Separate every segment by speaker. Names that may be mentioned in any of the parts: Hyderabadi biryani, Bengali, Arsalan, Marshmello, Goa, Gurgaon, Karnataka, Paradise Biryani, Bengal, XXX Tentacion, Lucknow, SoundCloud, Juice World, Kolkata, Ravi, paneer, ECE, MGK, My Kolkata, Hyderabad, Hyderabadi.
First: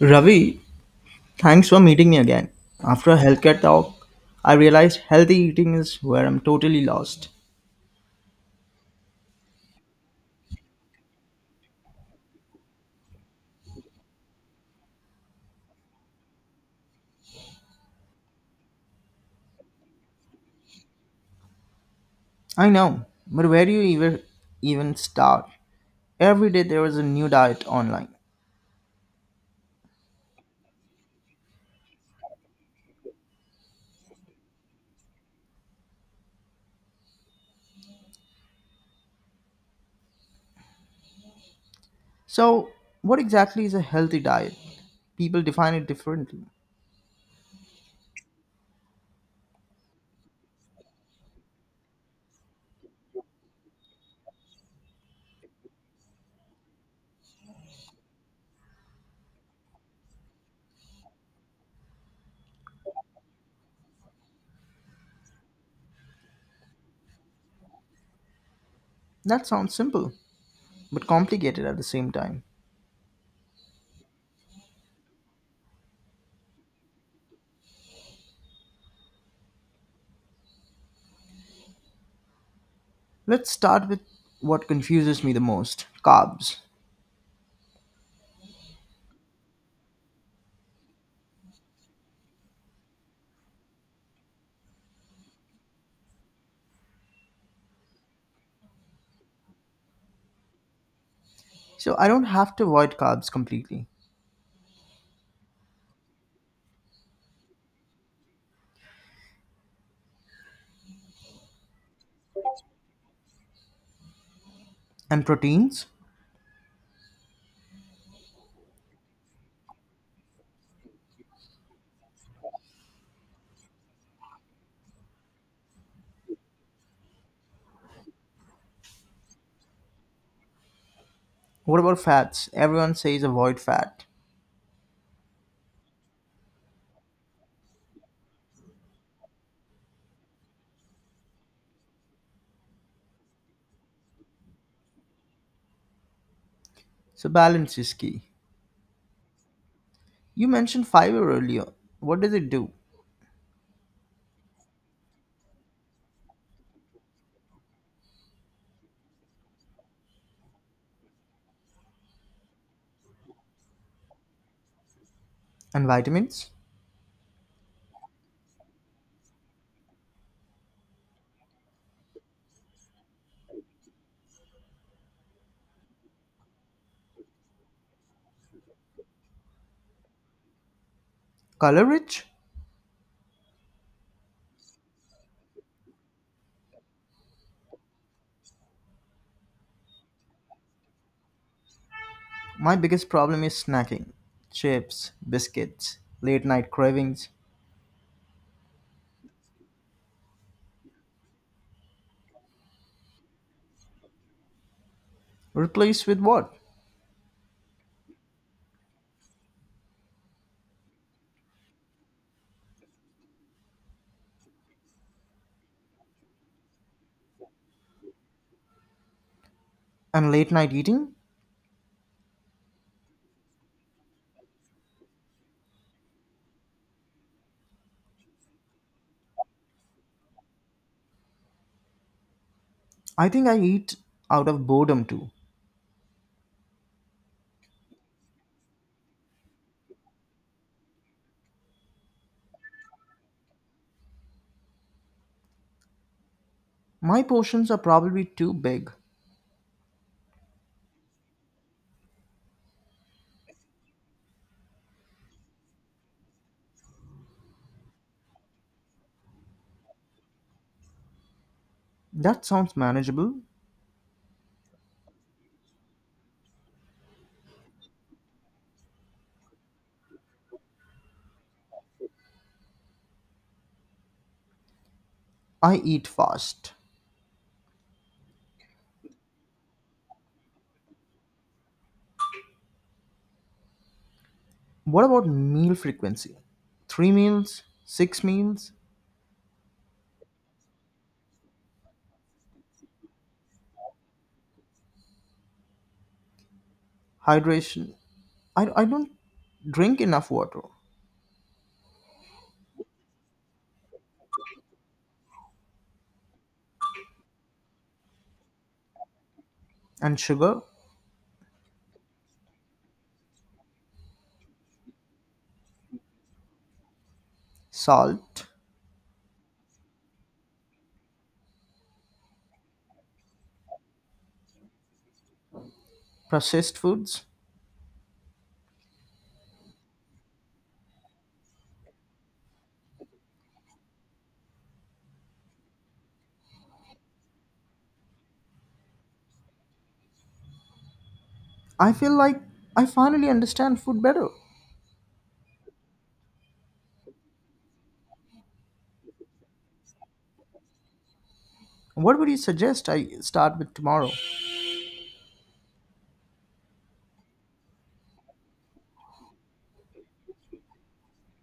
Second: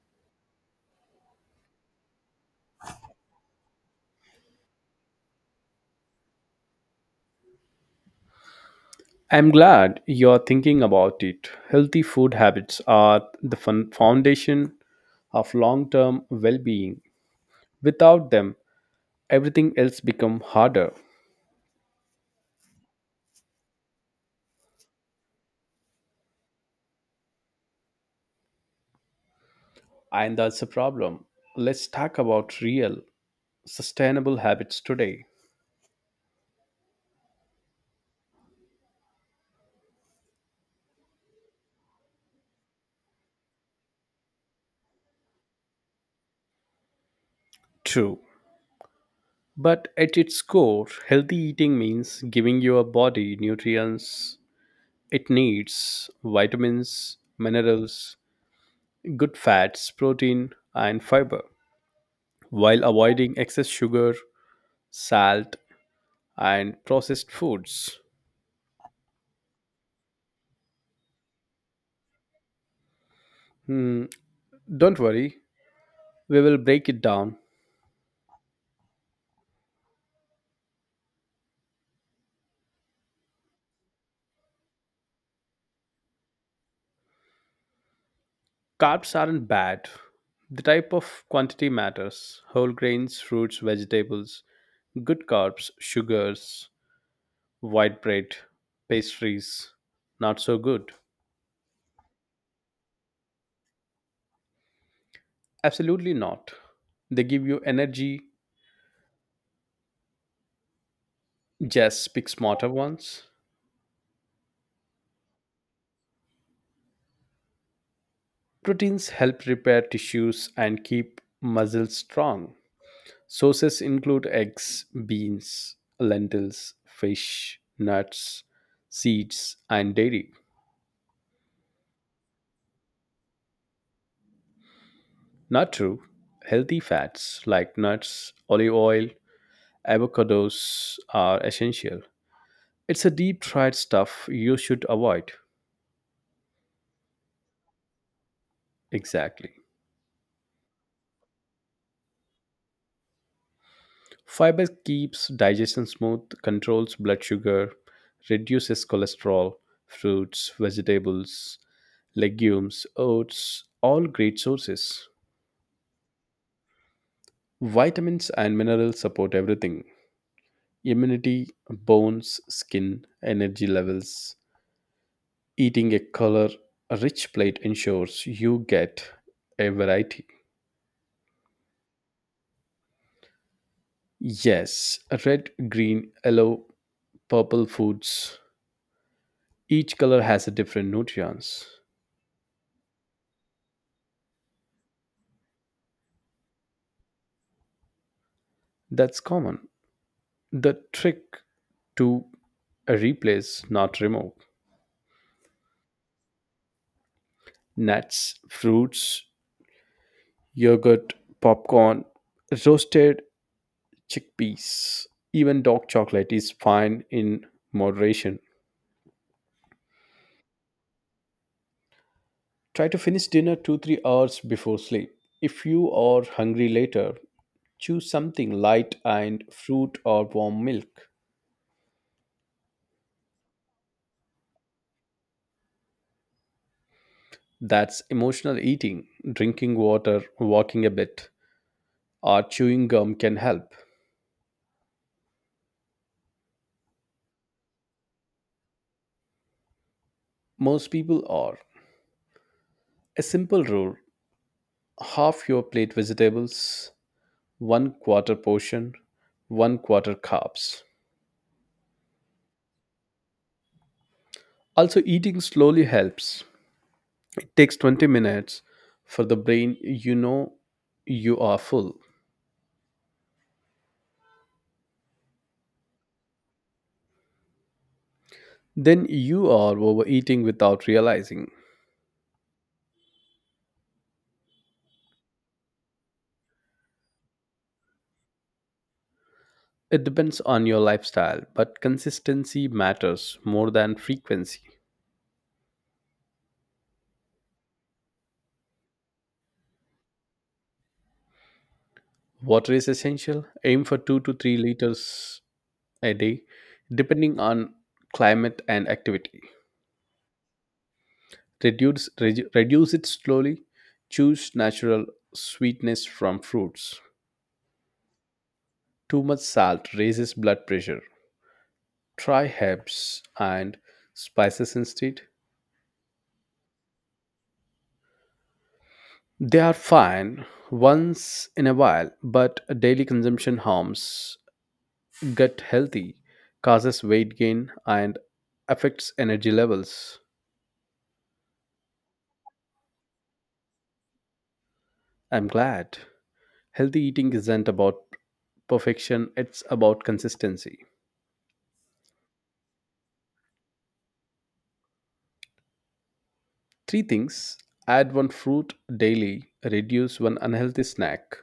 Speaker 1: Ravi, thanks for meeting me again. After a healthcare talk, I realized healthy eating is where I'm totally lost.
Speaker 2: I'm glad you're thinking about it. Healthy food habits are the foundation of long term well being. Without them, everything else becomes harder.
Speaker 1: I know, but where do you even start? Every day there is a new diet online.
Speaker 2: And that's a problem. Let's talk about real, sustainable habits today.
Speaker 1: So, what exactly is a healthy diet? People define it differently.
Speaker 2: True. But at its core, healthy eating means giving your body nutrients it needs vitamins, minerals, good fats, protein, and fiber, while avoiding excess sugar, salt, and processed foods.
Speaker 1: That sounds simple, but complicated at the same time.
Speaker 2: Hmm, don't worry, we will break it down.
Speaker 1: Let's start with what confuses me the most carbs.
Speaker 2: Carbs aren't bad. The type of quantity matters whole grains, fruits, vegetables, good carbs, sugars, white bread, pastries. Not so good.
Speaker 1: So, I don't have to avoid carbs completely.
Speaker 2: Absolutely not. They give you energy, just pick smarter ones.
Speaker 1: And proteins?
Speaker 2: Proteins help repair tissues and keep muscles strong. Sources include eggs, beans, lentils, fish, nuts, seeds, and dairy.
Speaker 1: What about fats? Everyone says avoid fat.
Speaker 2: Not true. Healthy fats like nuts, olive oil, avocados are essential. It's a deep fried stuff you should avoid.
Speaker 1: So balance is key.
Speaker 2: Exactly.
Speaker 1: You mentioned fiber earlier. What does it do?
Speaker 2: Fiber keeps digestion smooth, controls blood sugar, reduces cholesterol, fruits, vegetables, legumes, oats, all great sources.
Speaker 1: And vitamins?
Speaker 2: Vitamins and minerals support everything immunity, bones, skin, energy levels. Eating a color rich plate ensures you get a variety.
Speaker 1: Color rich?
Speaker 2: Yes, red, green, yellow, purple foods. Each color has a different nutrients.
Speaker 1: My biggest problem is snacking. Chips, biscuits, late night cravings.
Speaker 2: That's common. The trick to replace, not remove.
Speaker 1: Replace with what?
Speaker 2: Nuts, fruits, yogurt, popcorn, roasted chickpeas, even dark chocolate is fine in moderation.
Speaker 1: And late night eating?
Speaker 2: Try to finish dinner 2 3 hours before sleep. If you are hungry later, choose something light and fruit or warm milk.
Speaker 1: I think I eat out of boredom too.
Speaker 2: That's emotional eating. Drinking water, walking a bit, or chewing gum can help.
Speaker 1: My portions are probably too big.
Speaker 2: Most people are. A simple rule half your plate vegetables, one quarter portion, one quarter carbs.
Speaker 1: That sounds manageable.
Speaker 2: Also, eating slowly helps. Takes 20 minutes for the brain, you know, you are full.
Speaker 1: I eat fast.
Speaker 2: Then you are overeating without realizing.
Speaker 1: What about meal frequency? Three meals, six meals,
Speaker 2: It depends on your lifestyle, but consistency matters more than frequency.
Speaker 1: hydration. I don't drink enough water
Speaker 2: Water is essential, aim for 2 to 3 liters a day, depending on climate and activity.
Speaker 1: and sugar,
Speaker 2: Reduce reduce it slowly, choose natural sweetness from fruits.
Speaker 1: salt,
Speaker 2: Too much salt raises blood pressure. Try herbs and spices instead.
Speaker 1: processed foods.
Speaker 2: They are fine once in a while, but daily consumption harms gut healthy, causes weight gain, and affects energy levels.
Speaker 1: I feel like I finally understand food better.
Speaker 2: I'm glad. Healthy eating isn't about perfection, it's about consistency.
Speaker 1: What would you suggest I start with tomorrow?
Speaker 2: Three things add one fruit daily, reduce one unhealthy snack,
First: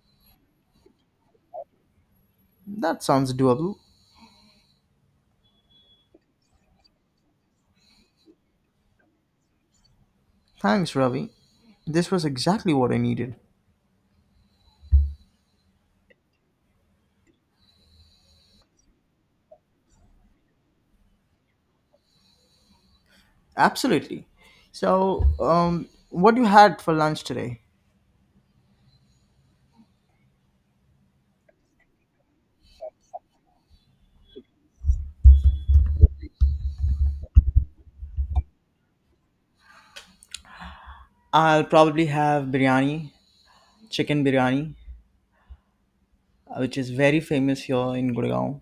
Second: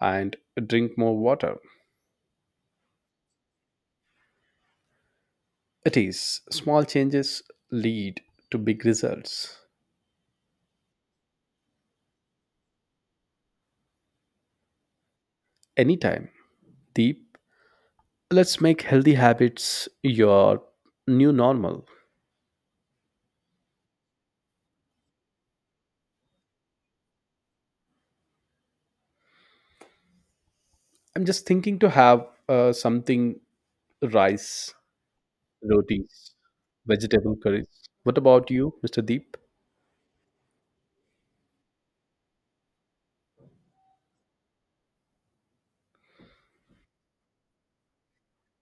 Speaker 2: and drink more water.
Speaker 1: That sounds doable.
Speaker 2: It is. Small changes lead to big results.
Speaker 1: Thanks, Ravi. This was exactly what I needed.
Speaker 2: Anytime. Deep. Let's make healthy habits your new normal.
Speaker 1: Absolutely. So, what you had for lunch today?
Speaker 2: I'm just thinking to have something rice, rotis, vegetable curries. What about you, Mr. Deep?
Speaker 1: I'll probably have biryani, chicken biryani, which is very famous here in Gurgaon.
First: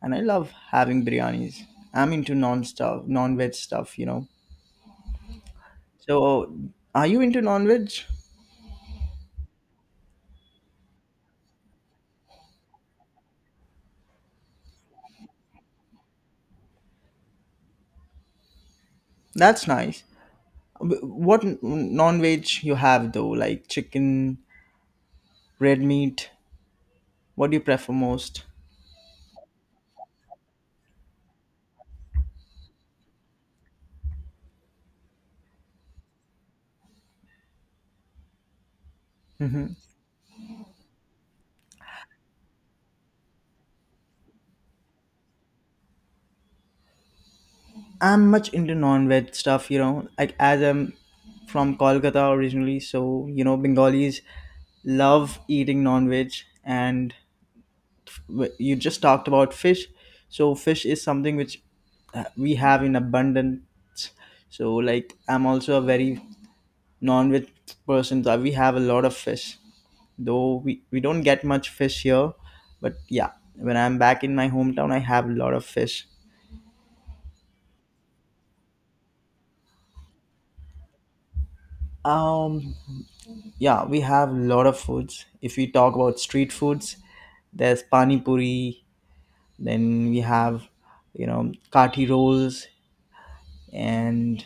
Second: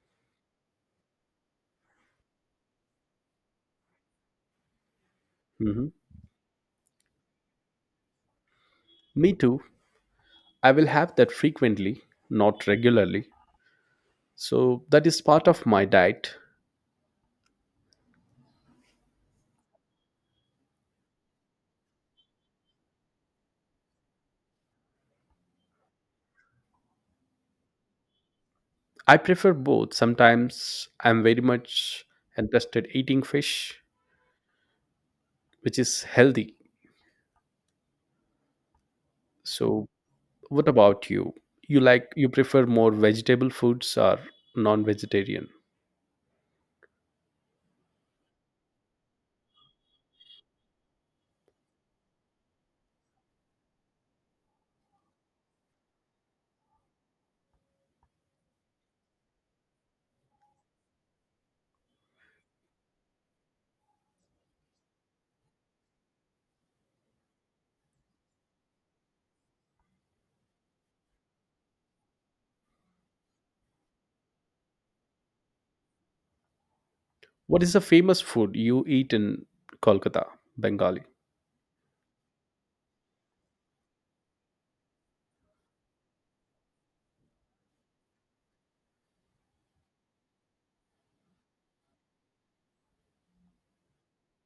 Speaker 1: And I love having biryanis. I'm into non stuff, non veg stuff,
Speaker 2: Hmm.
Speaker 1: So, are you into non veg?
Speaker 2: Me too. I will have that frequently, not regularly. So that is part of my diet.
Speaker 1: That's nice. What non veg you have though? Like chicken, red meat. What do you prefer most?
Speaker 2: I prefer both. Sometimes I'm very much interested eating fish, which is healthy.
Speaker 1: Hmm.
Speaker 2: So, what about you? You like you prefer more vegetable foods or non-vegetarian?
Speaker 1: I'm much into non-veg stuff, Like as I'm from Kolkata originally, so you know Bengalis love eating non-veg, and you just talked about fish, so fish is something which we have in abundance. So like I'm also a very non-veg person, so we have a lot of fish, though we don't get much fish here, but yeah, when I'm back in my hometown I have a lot of fish.
Speaker 2: What is the famous food you eat in Kolkata, Bengali?
Speaker 1: um yeah, we have a lot of foods. If we talk about street foods, there's pani puri, then we have, you know, kati rolls, and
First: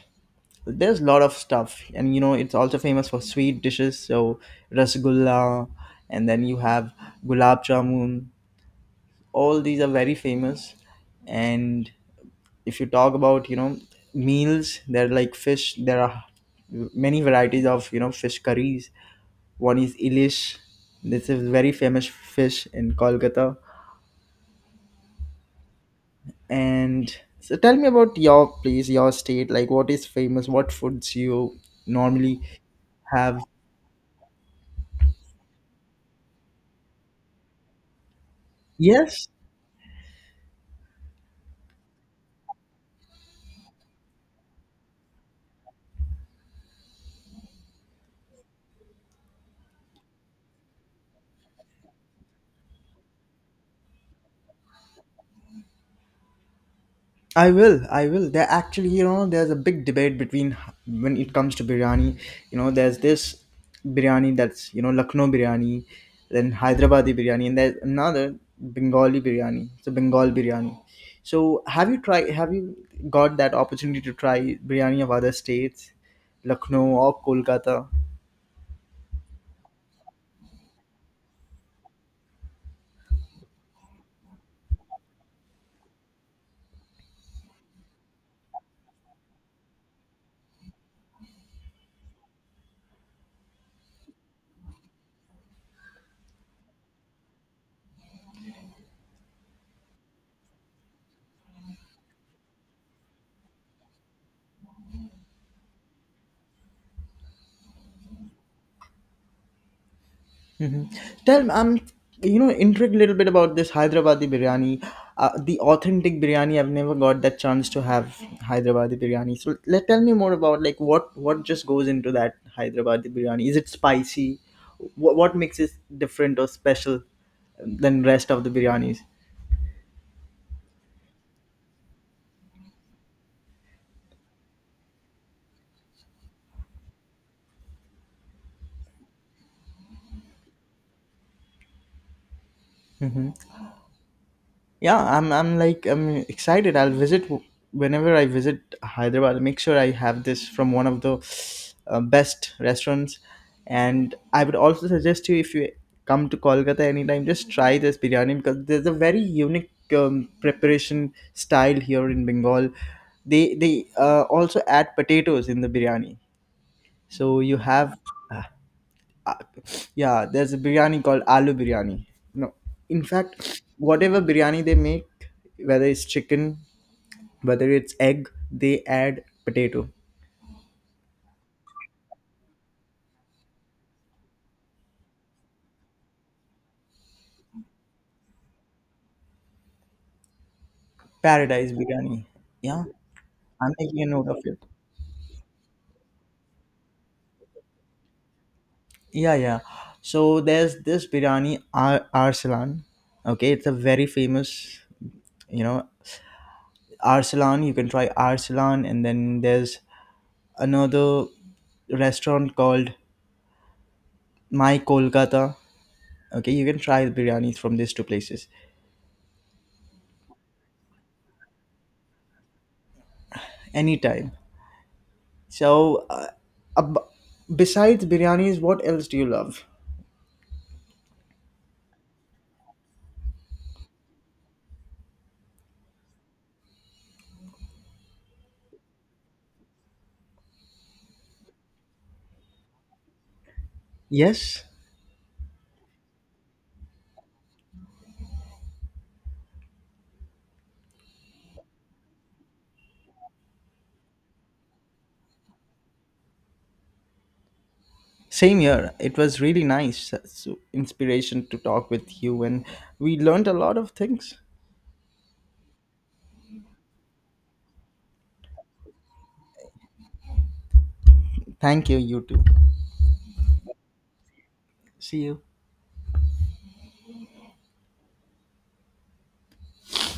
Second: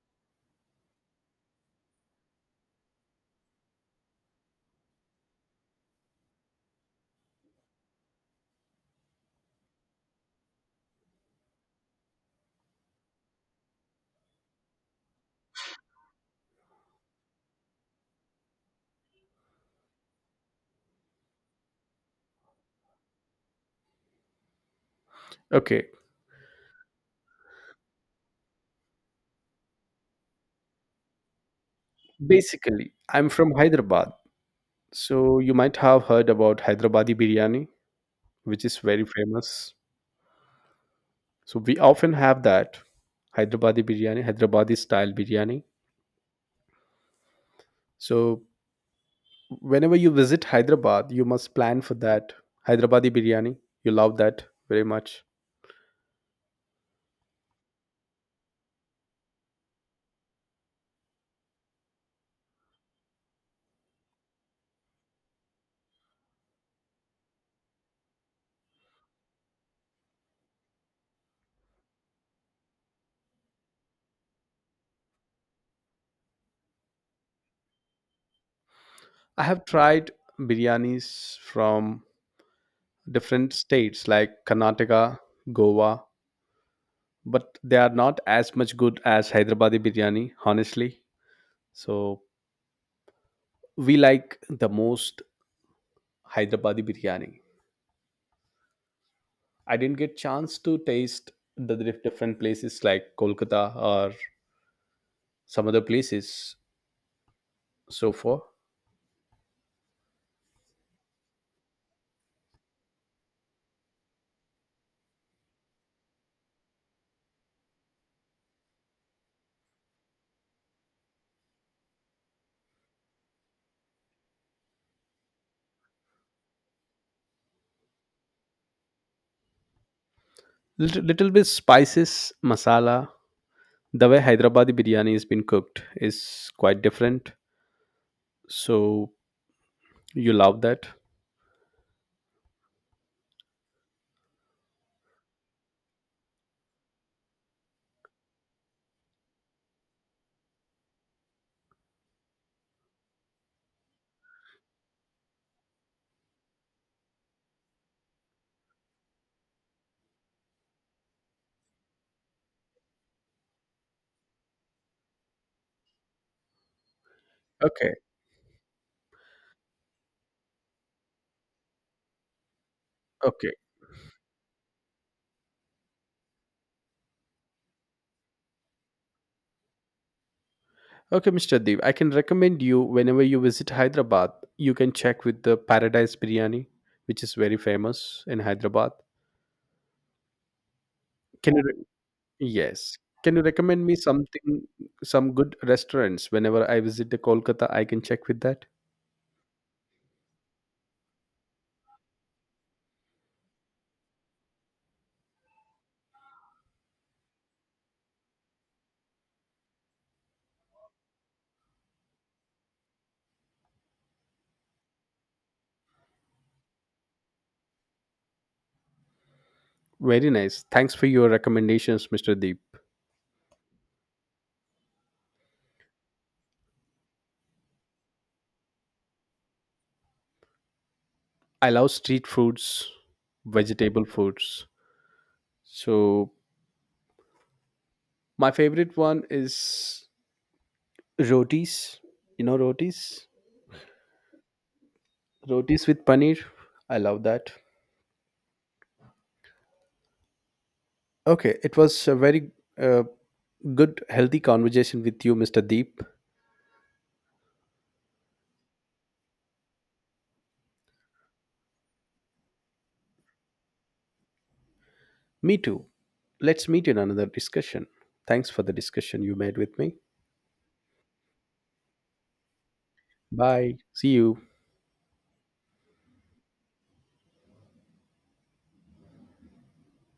Speaker 1: there's a lot of stuff, and you know it's also famous for sweet dishes, so rasgulla, and then you have gulab jamun. All these are very famous. And if you talk about, you know, meals, there are like fish, there are many varieties of, you know, fish curries. One is ilish. This is very famous fish in Kolkata.
Speaker 2: Okay,
Speaker 1: And so tell me about your place, your state, like what is famous, what foods you normally
Speaker 2: basically, I'm
Speaker 1: have.
Speaker 2: from Hyderabad, so you might have heard about Hyderabadi biryani, which is very
Speaker 1: Yes,
Speaker 2: famous. So we often have that Hyderabadi biryani, Hyderabadi style biryani. So whenever you visit Hyderabad, you must plan for that Hyderabadi biryani. You love that very much.
Speaker 1: I will, I will. There actually, you know, there's a big debate between when it comes to biryani. You know, there's this biryani that's, you know, Lucknow biryani, then Hyderabadi biryani, and there's another Bengali biryani. It's a Bengal biryani. So have you tried? Have you got that opportunity to try biryani of other states, Lucknow or Kolkata?
Speaker 2: I have tried biryanis from different states like Karnataka, Goa, but they are not as much good as Hyderabadi biryani, honestly. So we like the most Hyderabadi biryani. I didn't get chance to taste the different places like Kolkata or some other places so far.
Speaker 1: Mhm. Tell me, I'm, you know, intrigued a little bit about this Hyderabadi biryani, the authentic biryani. I've never got that chance to have Hyderabadi biryani. So let tell me more about like what just goes into that Hyderabadi biryani. Is it spicy? What makes it different or special than rest of the biryanis?
Speaker 2: Little, little bit spices, masala. The way Hyderabadi biryani has been cooked is quite different. So you love that.
Speaker 1: Yeah, I'm like I'm excited. I'll visit whenever I visit Hyderabad. I'll make sure I have this from one of the best restaurants. And I would also suggest you, if you come to Kolkata anytime, just try this biryani because there's a very unique preparation style here in Bengal. They also add potatoes in the biryani, so you
Speaker 2: Okay,
Speaker 1: have uh, uh, yeah, there's a biryani called aloo biryani. No, in
Speaker 2: okay.
Speaker 1: fact, whatever biryani they make, whether it's chicken, whether it's egg, they add potato.
Speaker 2: Okay, Mr. Deep, I can recommend you whenever you visit Hyderabad, you can check with the Paradise Biryani, which is very famous in Hyderabad. Can you
Speaker 1: Paradise biryani. Yeah,
Speaker 2: yes. Can you
Speaker 1: I'm
Speaker 2: recommend me
Speaker 1: making a note of it.
Speaker 2: something some good restaurants whenever I visit the Kolkata, I can check with that?
Speaker 1: Yeah, yeah. So there's this biryani Arsalan. Okay, it's a very famous, you know, Arsalan. You can try Arsalan, and then there's another restaurant called My Kolkata. Okay, you can try the biryanis from these two places.
Speaker 2: Very nice. Thanks for your recommendations, Mr. Deep.
Speaker 1: Anytime. So, ab- besides biryanis, what else do you love?
Speaker 2: I love street foods, vegetable foods. So my favorite one is rotis. You know rotis?
Speaker 1: Yes,
Speaker 2: Rotis with paneer. I love that. Okay, it was a very uh, good, healthy conversation with you, Mr. Deep.
Speaker 1: same here. It was really nice. So inspiration to talk with you, and we learned a lot of things.
Speaker 2: Me too. Let's meet in another discussion. Thanks for the discussion you made with me.
Speaker 1: Thank you, you too.
Speaker 2: Bye. See you.
Speaker 1: See you.